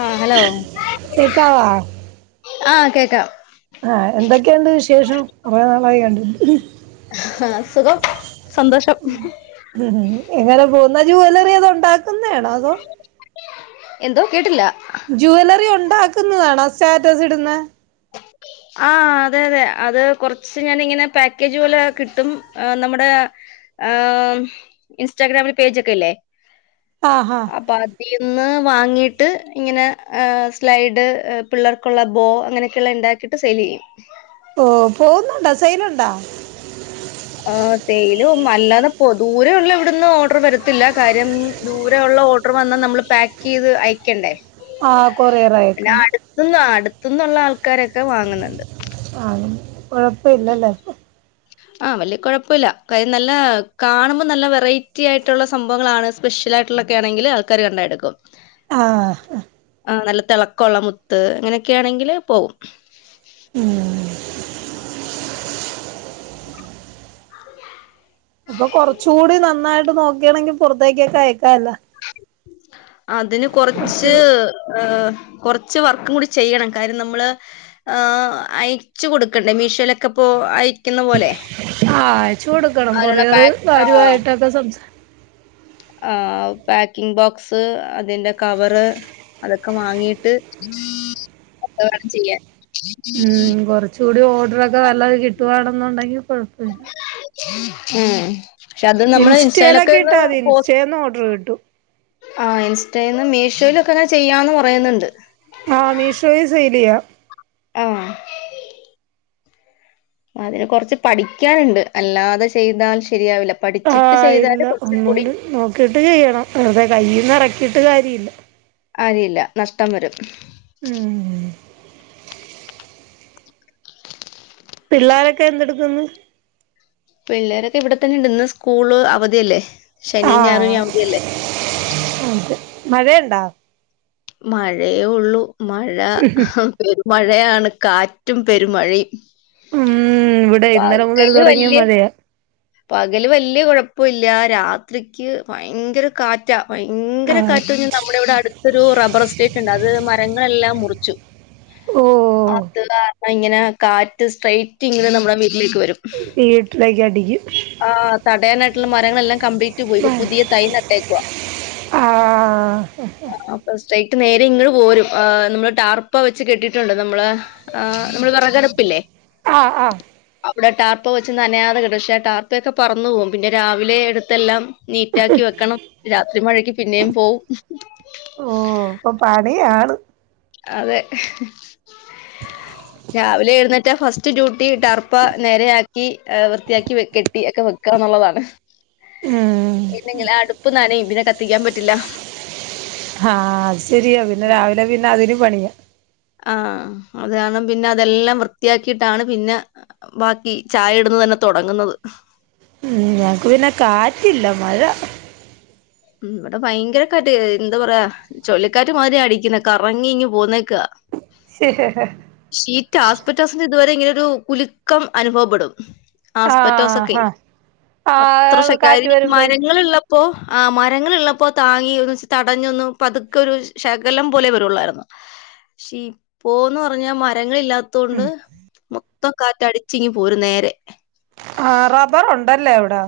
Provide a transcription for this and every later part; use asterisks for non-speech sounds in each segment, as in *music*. ആഹ hello കേക്കാവാ ആഹ കേക്കാം.. ആഹ എന്തൊക്കെണ്ട് വിശേഷം കുറെേ നാളായി കണ്ടിട്ട് ഹ്.. ആഹ സുഖം സന്തോഷം ഹ്ഹ്.. ഹ്ഹ്. എങ്ങനെ പോന്നു ജോവലറി അത്ണ്ടാക്കുന്നേണോ. അതോ.. എന്തോ.. കേട്ടില്ല.. ജുവല്ലറി ഉണ്ടാക്കുന്നതാണോ സ്റ്റാറ്റസ് ഇടുന്നേ. *unintelligible* ആ അതെ അതെ അത് കൊറച്ച് ഞാാനിങ്ങനെ പാക്കേജ് വോലെ കിട്ടും നമ്മുടെ.. ആംഹ്. ഇൻസ്റ്റാഗ്രാമില് പേജ് ഒക്കെ ഇല്ലേ.. ആ ആഹ അപ്പൊ അതിന്ന് വാങ്ങിട്ട് ഇങ്ങനെ ഹെ സ്ലൈഡ് പിള്ളേർക്കുള്ള ബോ അങ്ങനെകെ.. കല്ലണ്ടാക്കിട്ട് സെയിലെയ്യും.. ഓ പോവുന്നുണ്ടോ. സൈലുണ്ടാ.. ആ. തേയിലും അല്ലാതെപ്പോ ദൂരെയ ഉള്ള ഇവിടുന്ന് ഓർഡർ വരത്തില്ല കാര്യം. മ്മ്. ദൂരൊള്ള. ഓട്.. ഡർ. വന്നാ നമ്മള് പാക്ക്യ്ത് അയക്കണ്ടേ.. ആഹ് കൊറിയറ് അയക്കണം ഇന്നട്ത്ത്ന്നുള്ള ആൾക്കാരൊക്കെ വാങ്ന്നുണ്ട് ആഹ് കൊഴപ്പില്ലല്ലേ ആഹ് വല്ല്യ കൊഴപ്പല്ല കാര്യം നല്ല കാണുമ്പോ നല്ല വെറൈറ്റി ആയിട്ടുള്ള സംഭവങ്ങളാണ് ഷ്യലായിട്ടുള്ളക്കെ ആണെങ്കില് ആൾക്കാര് കണ്ടാ എട്ക്കും ആഹ് ആ ആ നല്ല തെളക്കോള്ള മുത്ത് അങ്ങനൊക്കെണെങ്കില് പോവും ഉം അപ്പൊ കൊറച്ചു കൂടി നന്നായിട്ട് നോക്കിയണെങ്കി പൊറത്തേക്കൊക്കെ അയക്കാല്ല. അതിന് കുറച്ച് കൊറച്ച് ഏഹ് കൊറച്ച് വർക്കും കൂടി ചെയ്യണം കാര്യം നമ്മള് ആ അയ്ച്ചു കൊടുക്കണ്ടേ മീഷോലൊക്കെ പ്പോ അയ് ക്കിന്ന പോലെ ആഹ് അയ്ന്ള്ള പാക് ആഹ് ത സംസാ ആഹ് പാക്കിങ് ബോക്സ് അതിന്റെ കവറ് അതൊക്കെ വാങ്ങിയിട്ട് ത്ത വേണം ചെയ്യാൻ ഉം കുറച്ചൂടി ഓഡ്റൊക്കെ നല്ലത് കിട്ടുവാണെന്നുണ്ടെങ്കി കൊഴ്പ്പേല്ല ഉം ഏഹ് ക്ഷെ അത് നമ്മള് ഇൻസ്റ്റയിലൊക്കെ ഒന്ന് പോസ് *unintelligible* ന്ന ഓർഡർ കിട്ടും ആഹ് ഇൻസ്റ്റെന്ന് മീഷോയിലൊക്കെ അങ്ങനെ ചെയ്യാന്ന് പറയ്ന്ന്ണ്ട് ആഹ് മീഷോൽ സെയ്ലെയ്യ ആഹ് അതിന് കൊറ്ച്ച് പഠിക്ക്യാണ്ട് അല്ലാതെ ചെയ്താൽ ശരിയാവില്ല പഠി ചിട്ട് ചെയ്താല് കൊറച് കുടി കിട്ട് ചെയ്യണം അതെ കയ്യീന്നെറക്കീട്ട് കാര്യല്ല ആരിയില്ല നഷ്ടം വരും ഉം പിള്ളാരെക്കെ എന്തെടുക്കുന്നു പിള്ളേരൊക്കെ ഇവിടെ തന്നെണ്ട് ഇന്ന് സ്കൂള് അവധിയല്ലേ ശനീം ഞായറും ആഹ് ഇഞ് അവധിയല്ലേ അതെ മഴയുണ്ടാ മഴയേ ഉള്ളൂ മഴ മഴയാണ് കാറ്റും പെരുമഴയും ഉം ഇവിടെ ഇന്നലെ മുതൽ പകല് തുടങ്ങിയ വല്ല്യെ മഴയാ പകല് വല്യ കൊഴപ്പോല്ല്യാ രാത്രിക്ക് ഭയങ്കര കാറ്റ് റ്റ ഭയങ്കര കാറ്റാ കാറ്റ് നമ്മുടെ ഇവിടെ അടുത്തൊരു റബർ എസ്റ്റേറ്റ് ണ്ട് അത് മരങ്ങളെല്ലാം മുറിച്ചു ഓഹ് അത് കാരണം ഇങ്ങനെ കാറ്റ് സ്ട്രൈറ്റ് ഇങ്ങനെ നമ്മുടെ വീട്ടിലേക്ക് വരും വീട്ടിലേക്ക് അടിക്ക്യും ആഹ് തടയാനായിട്ടുള്ള മരങ്ങളെല്ലാം കംപ്ലീ റ്റ് പോയിപ്പൊ പുതിയ തൈ നട്ടേക്കുവാ. ആഹ് ആ, പ്, റ്റ് സ്ട്രെറ്റ് നേരെ ഇങ്ങട് പോരും. ആ നമ്മള് ടാർപ്പ വെച്ച് കെട്ടീട്ടുണ്ട് നമ്മള ആഹ് മ്മള് വെറകടുപ്പില്ലേ ആഹ് ആ അവിടെ ടാർപ്പ വെച്ച് നനയാതെ കെട്ടും. ക്ഷെ ടാർപ്പ ഒക്കെ പറന്നു പോകും പിന്നെ രാവിലെ എടുത്തെല്ലാം നീറ്റാക്കി വെക്കണം രാത്രി മഴക്ക് പിന്നെയും പോവും. ഓഹ് ഇപ്പൊ പണിയാണ് അതെ രാവിലെ എഴുന്നേറ്റ ഫസ്റ്റ് ഡ്യൂട്ടി ട്ടർപ്പ നേരെയക്കി വൃത്തിയാക്കി കെട്ടി ഒക്കെ വെക്കാന്നുള്ളതാണ് ഉം ണ്ടെങ്കില് അടുപ്പ് നനയും പിന്നെ കത്തിക്കാൻ പറ്റില്ല ആഹ അത് ശരിയാ പിന്നെ രാവിലെ പിന്നെ അതിനന് പണിയാ ആഹ അതാണ് പിന്നെ അതെല്ലാം വൃത്തിയാക്കിയിട്ടാണ് പിന്നെ ബാക്കി ചായ ഇടന്ന് തന്നെ തുടങ്ങുന്നത് ഉം ഞങ്ങക്ക് പിന്നെ കാറ്റില്ല മഴ ഉ ഇവിടെ ഭയങ്കരക്കാറ്റ് എന്താ പറയാ ചൊഴലിക്കാറ്റ് മാതിരി അടിക്കുന്ന കറങ്ങി ഇങ്ങങ് പോന്നെക്കാ ഷീറ്റ് ഹാസ്പറ്റോസിന്റെ ഇതുവരെ ഇങ്ങനെ ഒരു കുലുക്കം അനുഭവപ്പെടും. ആഹ് ആസ്പറ്റോസൊക്കെ ഹാ അത്ര ആഹ് കാറ്റ് ശക്കാരി വരുമ്പഴത്തെ മരങ്ങളിള്ളപ്പോ ആഹ് മരങ്ങളൾള്ളപ്പോ താങ്ങി ഒന്ന് തടഞ്ഞൊന്ന് പതുക്കെരു ശ് ശകലം പോലെ വരുള്ളായിരുന്നു. ശീ പോന്ന് പറഞ്ഞാ മ മരങ്ങളില്ലാതോണ്ട് മൊത്തം കാറ്റ് അടിച്ചിങ്ങി പോരും നേരെ ആഹ് റബ്ബറുണ്ടല്ലേ എവ്ടെ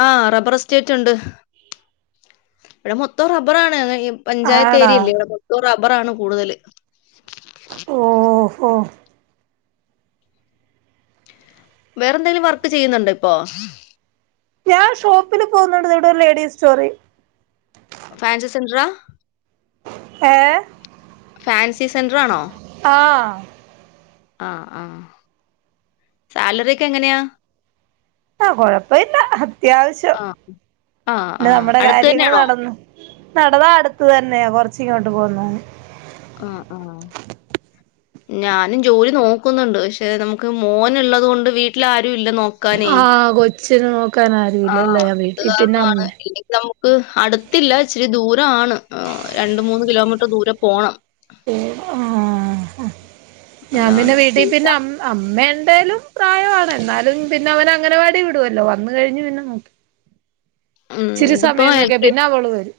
ആഹ് റബ്ബർ എസ്റ്റേറ്റ് ഇണ്ട്. ഇവിടെ മൊത്തം റബ്ബറാണ് പഞ്ചായത്ത് ആണാ ഏരിയല്ലേ ഇവിടെ മൊത്തോം റബ്ബറാണ് കൂടുതല്. ഓഹോ വേറെ എന്തെങ്കിലും വർക്ക് ചെയ്യുന്നുണ്ടോ ഇപ്പൊ ഞാൻ ഷോപ്പില് പോകുന്നുണ്ട്ത് ഇവിടെ ഒരു ലേഡീസ് സ്റ്റോറി ഫാൻസി സെന്ററാ ഏഹ് ഫാൻസി സെന്ററാണോ ആഹ് ആഹ് ആഹ് സാലറി ഒക്കെ എങ്ങനെയാ ആഹ് കൊഴപ്പല്ല അത്യാവശ്യം ആ, ആ, ആ. പിന്നെ നമ്മുടെ അടുത്ത് കാര്യങ്ങൾ തന്നെയാണോ? നടന്ന് നടതാ അടുത്തു തന്നെ കൊർച്ചിങ്ങോട്ട് പോന്നു. ആഹ് ആഹ് ഞാനും ജോലി നോക്കുന്നുണ്ട് പക്ഷെ നമുക്ക് മോന്ള്ളത് കൊണ്ട് വീട്ടിലാരും ഇല്ല നോ ആഹ് കൊച്ചിനെ നോക്കാൻ ആരുല്ലല്ലേ വീട്ടിൽ പിന്നെ അമ്മേ *inaudible* ഹ് അടുത്തില്ല ഇച്ചിരി ദൂരാണ് രണ്ട് മൂന്ന് കിലോമീറ്റർ ദൂരെ പോണം. *unintelligible* ആഹ് ഞാൻ പിന്നെ അതാണ്. വീട്ടീ പിന്നെ വീട്ടാ. അമ് അമ്മ എന്തേലും പ്രായമാണ് എന്നാലും പിന്നെ അവന അങ്ങനവാടി വിടുവല്ലോ വന്ന് കഴിഞ്ഞ് പിന്നെ നോക്കി ഉം. ചിരി ഇതിപ്പോ സമയം നോക്കിയാ പിന്നെ അവള് വരും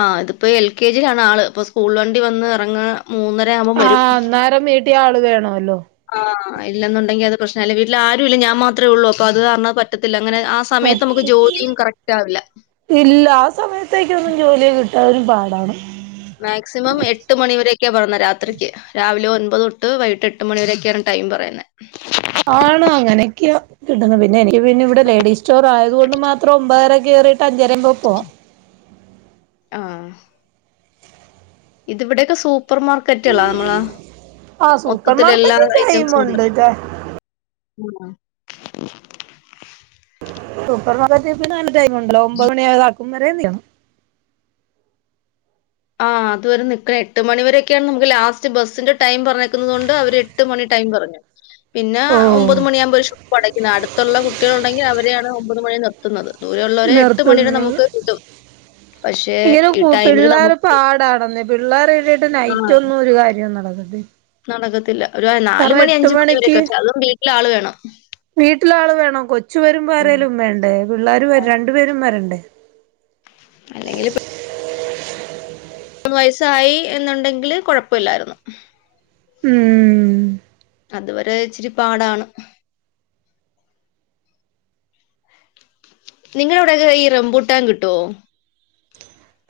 ആഹ് ഇത്പ്പോ എൽ കെ ജിയിലാണ് ആള് ഇപ്പ സ്കൂൾ വണ്ടി വന്ന് ഇറങ്ങാ മൂന്നര ആകു ആഹ് അന്നേരം വീട്ടി ആള് വേണോല്ലോ. ആഹ് ഇല്ലെന്നുണ്ടെങ്കിൽ അത് പ്രശ്നല്ലെ വീട്ടിൽ ആരും ഇല്ല ഞാൻ മാത്രേ ഒള്ളൂ അപ്പ അത് കാരണം. പറ്റത്തില്ല ഇങ്ങനെ ആസ് സമയത്ത് നമുക്ക് പറ്റും ജോലിയും കറക്റ്റ് ആവില്ല. ഇല്ല ആ സമയത്തൊക്കെഒന്നും ജോലി കിട്ടാനും പാടാണ് മാക്സിമം എട്ട് മണിവരൊക്കെയാണ് പറഞ്ഞത് രാത്രിക്ക്. രാവിലെ ഒൻപതൊെട്ട് വൈകിട്ട് എട്ട് മണിവ വരൊയൊക്കെയാണ് ടൈം പറയുന്നേ ഉം ആണ് അങ്ങനെയൊക്കെയ കിട്ടുന്നത് പിന്നെ എനിക്ക് പിന്നെ ഇവിടെ ലേഡീസ് സ്റ്റോർ ആയതു കൊണ്ട് മാ ഒമ്പതരരെ കേറീട്ട് അഞ്ചരെ പോവും ആഹ് ഇത് ഇവിടെയൊക്കെ സൂപ്പർ മാർ ക്കറ്റളാ നമ്മളാ ആഹ് സൂപ്പർ മൊത്തത്തിലെല്ലാ മാർക്കറ്റിൽ ഐറ്റംസും ടൈമുണ്ട് ഉണ്ട്. ഉം ഉം സൂപ്പർമാർക്കറ്റ്പ്പിന്നെ എൻ ടൈം ഉണ്ടല്ലോ ഒമ്പത് മണിആയ ഒരാക്കും വരെ ചെയ്യാണം ആഹ് അതുവരെ നിക്ക എട്ട് മണി വരൊക്കെയാണ് നമുക്ക് ലാസ്റ്റ് ബസ്സിന്റെ ടൈം പറഞ്ഞേക്കുന്നത് കൊണ്ട് അവര് എട്ട് മണി ടൈം പറഞ്ഞു. പിന്നെ ഓഹ് ഒമ്പത് മണിയാകുമ്പോൾ ഷോപ്പ് അടയ്ക്കുന്ന അടുത്തുള്ള കുട്ടികളുണ്ടെങ്കിൽ അവരെയാണ് ഒമ്പത് മണി നിർ ത്തുന്നത്. ദൂരെയുള്ളവരെ എട്ട് മണിയരെ നിർത്തുന്നത് നമുക്ക് *unintelligible* പക്ഷേ ഇങ്ങനെ ഈ കു ടൈമില് പിള്ളേർ നമുക്ക് പാടാണെന്നെ. പിള്ളേരെയിട്ടിട്ട് ആഹ് നൈറ്റ് ഒന്നും ഒരു കാര്യം നടന്നിട്ടില്ല. നടക്കത്തില്ല ഒരു നാല് മണി അഞ്ച് മണി മണിക്ക് വരെക്കെ പക്ഷെ അതും വീട്ടിലാള് വേണം. വീട്ടിലാള് വേണം കൊച്ചുവരുമ്പോ ഉം. ആരേലും വേണ്ടേ പിള്ളേരും വര രണ്ടു പേരും വരണ്ടേ. അല്ലെങ്കിൽപ്പ മൂന്ന് വയസായി എന്നുണ്ടെങ്കില് കുഴപ്പല്ലായിരുന്നു. ഉം അത്‌വരെ ഇച്ചിരി പാടാണ്. നിങ്ങളവിടെയൊക്കെ ഈ റംബുട്ടാൻ കിട്ടുവോ?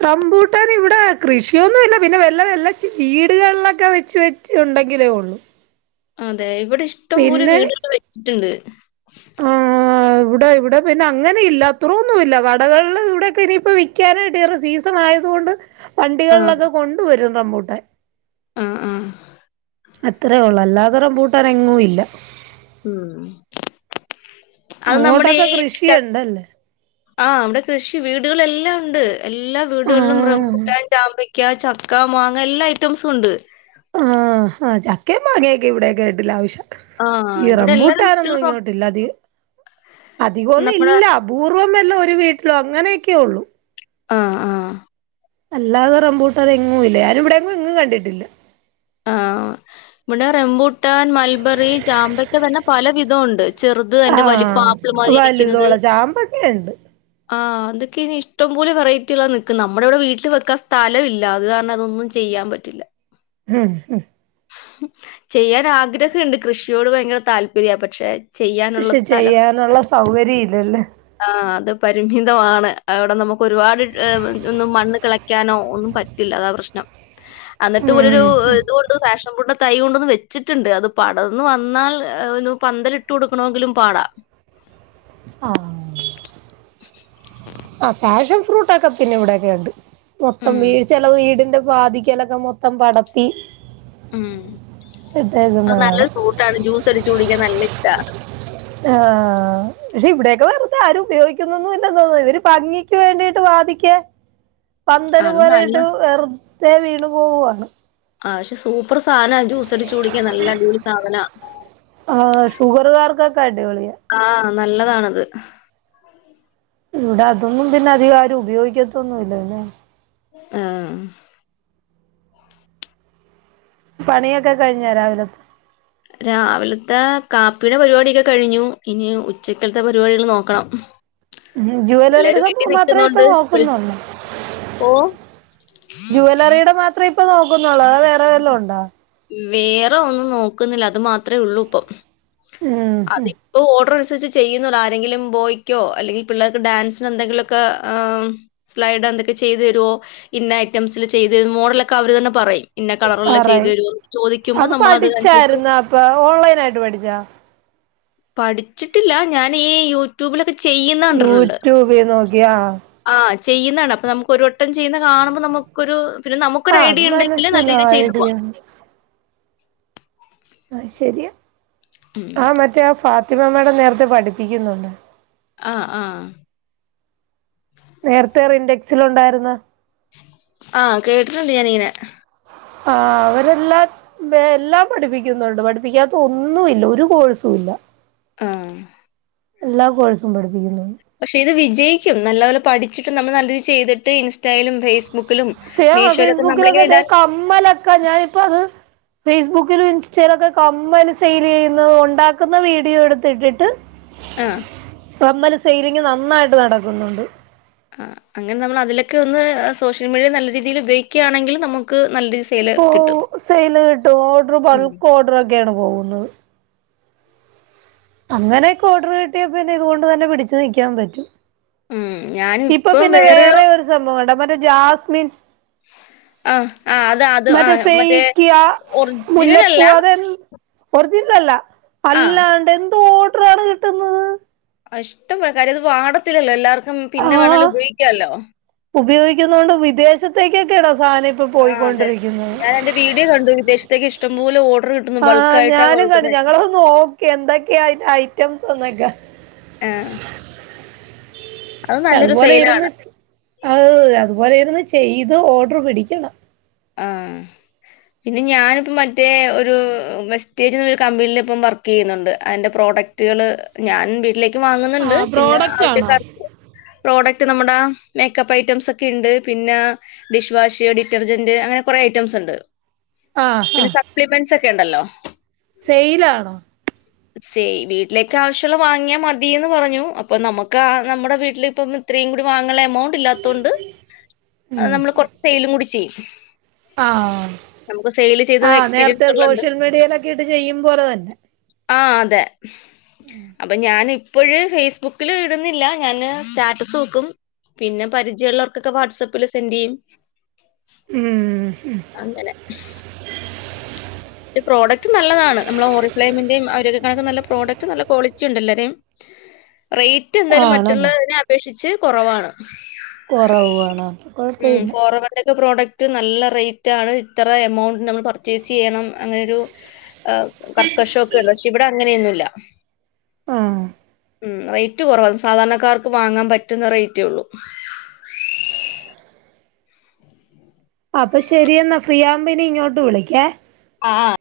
റംമ്പൂട്ടൻ ഇവിടെ കൃഷിയൊന്നുല്ല പിന്നെ വെല്ല വെല്ല വീടുകളിലൊക്കെ വെച് വെ ച്ചുണ്ടെങ്കിലേ ഉള്ളൂ അതെ ഇവിടെ ഇഷ്ടംപോലെ പിന്നെ വീടുകൾ വെച്ചിട്ടുണ്ട്. ആഹ് ഇവിടെ ഇവിടെ പിന്നെ അങ്ങനെ ഇല്ല അത്രൊന്നുല്ല കടകള്ല് ഇവിടെക്കെ ഇനിയിപ്പോ വിക്കാനായിട്ട് ഒരു സീസ് ആയത് കൊണ്ട് ആഹ് വണ്ടികളിലൊക്കെ കൊണ്ടുവരും റംബൂട്ടാൻ. ആഹ് ആഹ്. അത്രേ ഒള്ളൂ അല്ലാത റംബൂട്ടാനെങ്ങുഇല്ല. ഉം അത് നമ്മുടെ അങ്ങോട്ടൊക്കെ ഈ ച കൃഷിയുണ്ടല്ലേ ആ അവിടെ കൃഷി വീടുകളെല്ലാം ഉണ്ട് എല്ലാ വീടുകളിലും ആഹ് റംബൂട്ടാൻ ചാമ്പ ക്ക, ചക്ക, മാങ്ങ എല്ലാ ഐറ്റംസും ഉണ്ട്. ആ ആ ചക്കയും മാങ്ങയൊക്കെ ഇവിടെയൊക്കെ ഇട്ടിലാവശ്യ. ആ ഇ ഇവിടെ എല്ലാ വീട്ടിലും റംബൂട്ടാനൊന്നും നം ഇങ്ങോട്ടില്ല അധികം അധികന്നും നമ്മുടെ ഇല്ല. അപൂർവം വല്ലാം ഒരു വീട്ടിലോ അങ്ങനെയൊക്കെയെ ഉള്ളൂ. ആഹ് ആ അല്ലാതെ റംമ്പൂട്ടൻ എങ്ങും ഇല്ല ഞാനിവിടെ എങ്ങും കണ്ടിട്ടില്ല. ആഹ് ഇവടെ റംബൂട്ടൻ, മൽബറി, ചാമ്പയ്ക്ക തന്നെ പല വിധം ഉണ്ട്. ചെറുത് അയിന്റെ വലിപ്പം ആഹ് ആപ്പിൾ മാതിരി ഇരിക്കുന്നത്. വലുതോള ചാമ്പൊക്കെ ഉണ്ട് ആഹ് ഇതൊക്കെനി ഇഷ്ടംപോലെ വെറൈറ്റികള നിക്കുന്നെ നമ്മുടെ ഇവിടെ വീട്ടില് വെക്കാൻ സ്ഥലമില്ല അത് കാരണം അതൊന്നും. ചെയ്യാംപറ്റില്ല. *unintelligible* ചെയ്യാനാഗ്രഹണ്ട് കൃഷിയോട് ഭയങ്കര താല്പര്യ പക്ഷെ. ചെയ്യാനുള്ള പക്ഷെ സ്ഥലം ചെയ്യാനുള്ള സൗകര്യ ഇല്ലല്ലേ. ആ അത് പരിമിതമാണ് അവിടെ നമുക്ക് ഒരുപാട് ഒന്നും മണ്ണ്കളെ ക്കാനോ ഒന്നും പറ്റില്ല അതാ പ്രശ്നം അന്ന്ട്ട് ഉം ഉം പോലൊരുഇതുണ്ട് ഫാഷൻ ഫ്രൂട്ട്. തൈ കൊണ്ടൊന്ന് വെച്ചിട്ടുണ്ട് അത് പടർന്ന് വന്നാൽ പന്തലിട്ട് കൊടുക്കണങ്കിലും പാടാ. ആഹ് ആ പാഷൻ ഫ്രൂട്ട്ഒക്കെ പിന്നെ ഇവിടെക്കെ ഉണ്ട്. മൊത്തം ഉം. വീട് ചില വീടിന്റെ വാധിക്കലൊക്കെ മൊത്തം പടത്തി. ഉം ഇട്ടേക്കുന്ന അത് നല്ല കാണാം ഫ്രൂട്ടാണ് ജ്യൂസ് അടിച്ച് കുടിക്കാൻ നല്ല ഇഷ്ട. ആഹ് പക്ഷെ ഇവിടെയൊക്കെ വെറുതെ ആരും ഉപയോഗിക്കുന്നൊന്നും ഇല്ല തോന്ന ഇവര് ഭംഗിക്ക് വേണ്ടിട്ട് വാദിക്ക. പന്തല് അത് നല്ല പോലെയിട്ട് വെറുതെ വീണു പോവാണ് ആ പക്ഷെ സൂപ്പർ സാധനാ ജ്യൂസടിച്ച് കുടിക്കാ നല്ല അടിപൊളി സാധനാ. ആ ഷുഗറുകാർക്കൊക്കെ അടിപൊളിയ. ആഹ് നല്ലതാണത്. ഇവിടെ അതൊന്നും പിന്നെ അധികം ആരും ഉപയോഗിക്കത്തൊന്നുല്ല ല്ലേ. ആഹ് പണിയൊക്കെ കഴിഞ്ഞാ രാവിലത്തെ. രാവിലത്തെ കാപ്പിയുടെ പരിപാടിയക്കെ കഴിഞ്ഞു ഇനി ഉച്ചക്കത്തെ പരിപാടികൾ നോക്കണം. ജ്വലറിയുടെ പിള്ളേര് വീട്ടിൽ സംഭവം മാത്ര ഇപ്പ നിൽക്കുന്നോണ്ട് വിളി- നോക്കുന്നുള്ളൂ. ഓ? ജുവലറിയുടെ മാത്രം ത്ര ഇപ്പെ നോ വേറെ ഒന്നും നോക്കുന്നില്ല അത് മാത്ര ത്രേ ഉള്ളൂ ഇപ്പം ഉം, അതി ഉം. ഇപ്പൊ ഓർഡർ അനുസരിച്ച് ചെയ്യുന്നു ആരെങ്കിലും ബോയ്ക്കോ അല്ലെങ്കിൽ പിള്ളേർക്ക് ഡാൻസിന് എന്തെങ്കിലുമൊക്കെ ആ സ്ലൈഡ് എന്തൊക്കെ ചെയ്ത് തരോ ഇന്ന ഐറ്റംസിൽ ചെയ്ത് മോഡലൊക്കെ അവർ തന്നെ പറയും ന്ന കളറ്ള്ളെ ചെയ്ത് ആറായി തരോ ചോദിക്കുമ്പോൾ നമ്മൾ അത് അനുസരിച്ച് ഇപ്പ ഓൺലൈൻ ആയിട്ട് പഠിച്ചാ പഠിച്ചിട്ടില്ല ഞാൻ ഈ യൂട്യൂബിലൊക്കെ ചെയ്യുന്ന കണ്ടിട്ടുണ്ട് യൂട്യൂബിൽ നോക്കിയാ ആ ചെയ്യുന്നകണ്ട് അപ്പൊ നമുക്ക് ഒരു വട്ടം ചെയ്യുന്ന കാണുമ്പോ നമ്മുക്ക് ക്കൊരു പിന്നെ ആ നമുക്കൊര് അത് ഐഡിയ ഉണ്ടെങ്കില് നല്ല രീതിൽ ചെയ്തു മനസ്സിലായടി പോകാം ആ ശരിയാ ഉം. ആ മറ്റേ ഫാത്തിമ മേടം നേരത്തെ പഠിപ്പിക്കുന്നുണ്ട് ആഹ് ആഹ് നേരത്തെ റിൻഡെക്സില് ഉണ്ടായിരുന്ന ആ കേട്ടിട്ടുണ്ട് ഞാനിങ്ങനെ ആ അവരെല്ലാം എല്ലാം പഠിപ്പിക്കുന്നുണ്ട് പഠിപ്പിക്കാത്ത ഒന്നും ഇല്ല ഒരു കോഴ്സും ഇല്ല ആഹ് എല്ലാ കോഴ്സും പഠിപ്പിക്കുന്നു പക്ഷെ ഇത് വിജയിക്കും നല്ലപോലെ പഠിച്ചിട്ടും നമ്മൾ നല്ല രീതി ചെയ്തിട്ട് ഇ ലും ഫേസ്ബുക്കിലും മീഷോലൊക്കെ നമ്മളിങ്ങനെ ഇടാൻ മ്മലക്കാ ഞാനിപ്പ അത് ഫേസ്ബുക്കിലും ഇൻസ്റ്റയിലൊക്കെ കമ്മൽ സെയിൽ ചെയ്യുന്നു ഉണ്ടാക്കുന്ന വീഡിയോ എടുത്തിട്ടിട്ട് ആഹ് കമ്മൽ സെയിലിങ്ങ് നന്നായിട്ട് നടക്കുന്നുണ്ട് ആ അങ്ങനെ നമ്മള് അതിലൊക്കെ ഒന്ന് സോഷ്യൽ മീഡിയ നല്ല രീതിയില് ഉപയോഗികാണെങ്കി നമ ക്ക് നല്ല രീതി സെയ് ഓ സെൽ കിട്ടും ഓർഡർ ഉം. ബൾക്ക് ഓർഡറൊക്കെയാണ് പോകുന്നത് അങ്ങനെയൊക്കെ ഓർഡർ കിട്ടിയ പിന്നെ ഇതുകൊണ്ട് തന്നെ പിടിച്ച് നിൽക്കാൻ പറ്റും ഉം ഇപ്പൊ ഞാനിപ്പം പിന്നെ വേറൊരു വേറെ ഒരു സംഭവം ഉണ്ട് മറ്റേ ജാസ്മിൻ ആ ആ അത് അത് ആ മറ്റെ മറ്റേ ഫേക്കിക ഒറിജിനൽ അല്ല മുല്ലപ്പൂ അതെ ഒറിജിനൽ അല്ല ആ അല്ലാണ്ട് എന്ത് ഓർഡറാണ് കിട്ടുന്നത് ഇഷ്ടള്ളകാര്യ അത് വാങ്ങണന്നില്ലല്ലോ എല്ലാവർക്കും പിന്നെ വേണേലും ഉപയോഗിക്കാല്ലോ ഉപയോഗിക്കുന്നുന്നത് കൊണ്ട് വിദേശത്തേക്കൊക്കെടോ സാധനം ഇപ്പോ ആ അതെ പോയിക്കൊണ്ടിരിക്കുന്നത് ഞാൻ എന്റെ വീഡിയോ കണ്ടു വിദേശത്തേക്ക് ഇഷ്ടംപോലെ ഓർഡർ കിട്ടുന്നു ബൾക്കായിട്ടാ കൊടുക്കുന്നത് ഓക്കെ എന്തൊക്കെയാതി ഐറ്റംസ് എന്നൊക്കെ ആഹ് പക്ഷെ അതുപോലെ സെയിലാണ് ഇരുന്ന് ആ അതുപോലെ ഇരുന്ന് ചെയ്ത് ഓർഡർ പിടിക്കണം ആഹ് പിന്നെ ഞാനിപ്പം മറ്റേ ഒരു വെസ്റ്റേജ്ന്ന് ഒരു കമ്പനിൽ ഇപ്പം വർക്ക് ചെയ്യുന്നുണ്ട് അതിന്റെ പ്രോഡക്റ്റ് ക്റ്റ്കള് ഞാൻ വീട്ടിലേക്ക് വാങ്ങുന്നുണ്ട് ആഹ് പിന്നെ പ്രോഡക്റ്റ് ആണോ ആവശ്യകാ പ്രോഡക്റ്റ് നമ്മുടെ മേക്കപ്പ് ഐറ്റംസ് ഒക്കെ ഉണ്ട് പിന്നെ ഡിഷ് വാഷ് ഡിറ്റർ ജന്റ് അങ്ങനെ കൊറേ ഐറ്റംസ് ഉണ്ട് ആഹ് പിന്നെ ആഹ് സപ്ലിമെന്റ്സ് ഒക്കെ ഉണ്ടല്ലോ സെയിലാണോ സേ വീട്ടിലേക്കെ ആവശ്യമുള്ള വാങ്ങിയാൽ മതിന്ന് പറഞ്ഞു അപ്പൊ നമുക്ക് ആ നമ്മുടെ വീട്ടിലിപ്പം ഇത്രയും കൂടി വാങ്ങുള്ള എമൗണ്ട് ഇല്ലാത്തൊണ്ട് ഉം നമ്മൾ കുറച്ച് സെയിലും കൂടി ചെയ്യും ആ നമുക്ക് സെയിൽ ചെയ്ത് ആ നേരത്തെ എക്സ്പീരിയൻസ് ഉള്ളതുകൊണ്ട് സോഷ്യൽ മീഡിയയിലൊക്കെ ഇട്ട് ചെയ്യും പോലെ തന്നെ ആ അതെ അപ്പൊ ഞാൻ ഇപ്പോഴ് ഫേസ്ബുക്കിലി ഇടുന്നില്ല ഞാന് സ്റ്റാറ്റസ് വെക്കും പിന്നെ പരിചയള്ളോർക്കൊക്കെ വാട്സആപ്പില് സെൻ്റ് ചെയ്യും ഉം ഹും അങ്ങനെ പ്രോഡക്റ്റ് നല്ലതാണ് നമ്മള് ഹോറിഫ്ലൈമിന്റെയും അവരൊക്കെ കണക്കെ നല്ല പ്രോഡക്റ്റ് നല്ല ക്വാളിറ്റിണ്ട്ല്ലാവരേയും റേറ്റ് എന്തായാലും ആണല്ലേ മറ്റുള്ളതിനെ അപേക്ഷിച്ച് കുറവാണ് കൊറവാണ് ഉം കൊഴപ്പമില്ല ഫോർവേഡിന്റെ ഒക്കെ പ്രോഡക്ട് റ്റ് നല്ല റേറ്റ് ആണ് ഇത്ര എമൗണ്ട് നമ്മൾ പർച്ചേസ് ചെയ്യണം അങ്ങനൊരു ആഹ് കർക്കശൊക്കെ ഉണ്ട് പക്ഷേ ഇവിടെ അങ്ങനെയൊന്നുംല്ല ആഹ് ഉം റേറ്റ് കുറവ ഒരു സാധാരണക്കാർക്ക് വാങ്ങാൻ പറ്റുന്ന റേറ്റേ ഉള്ളു അപ്പൊ ശരിയെന്നാ ഫ്രീയാവുമ്പോ ഇനി ഇങ്ങോട്ട് വിളിക്കേ ആഹ്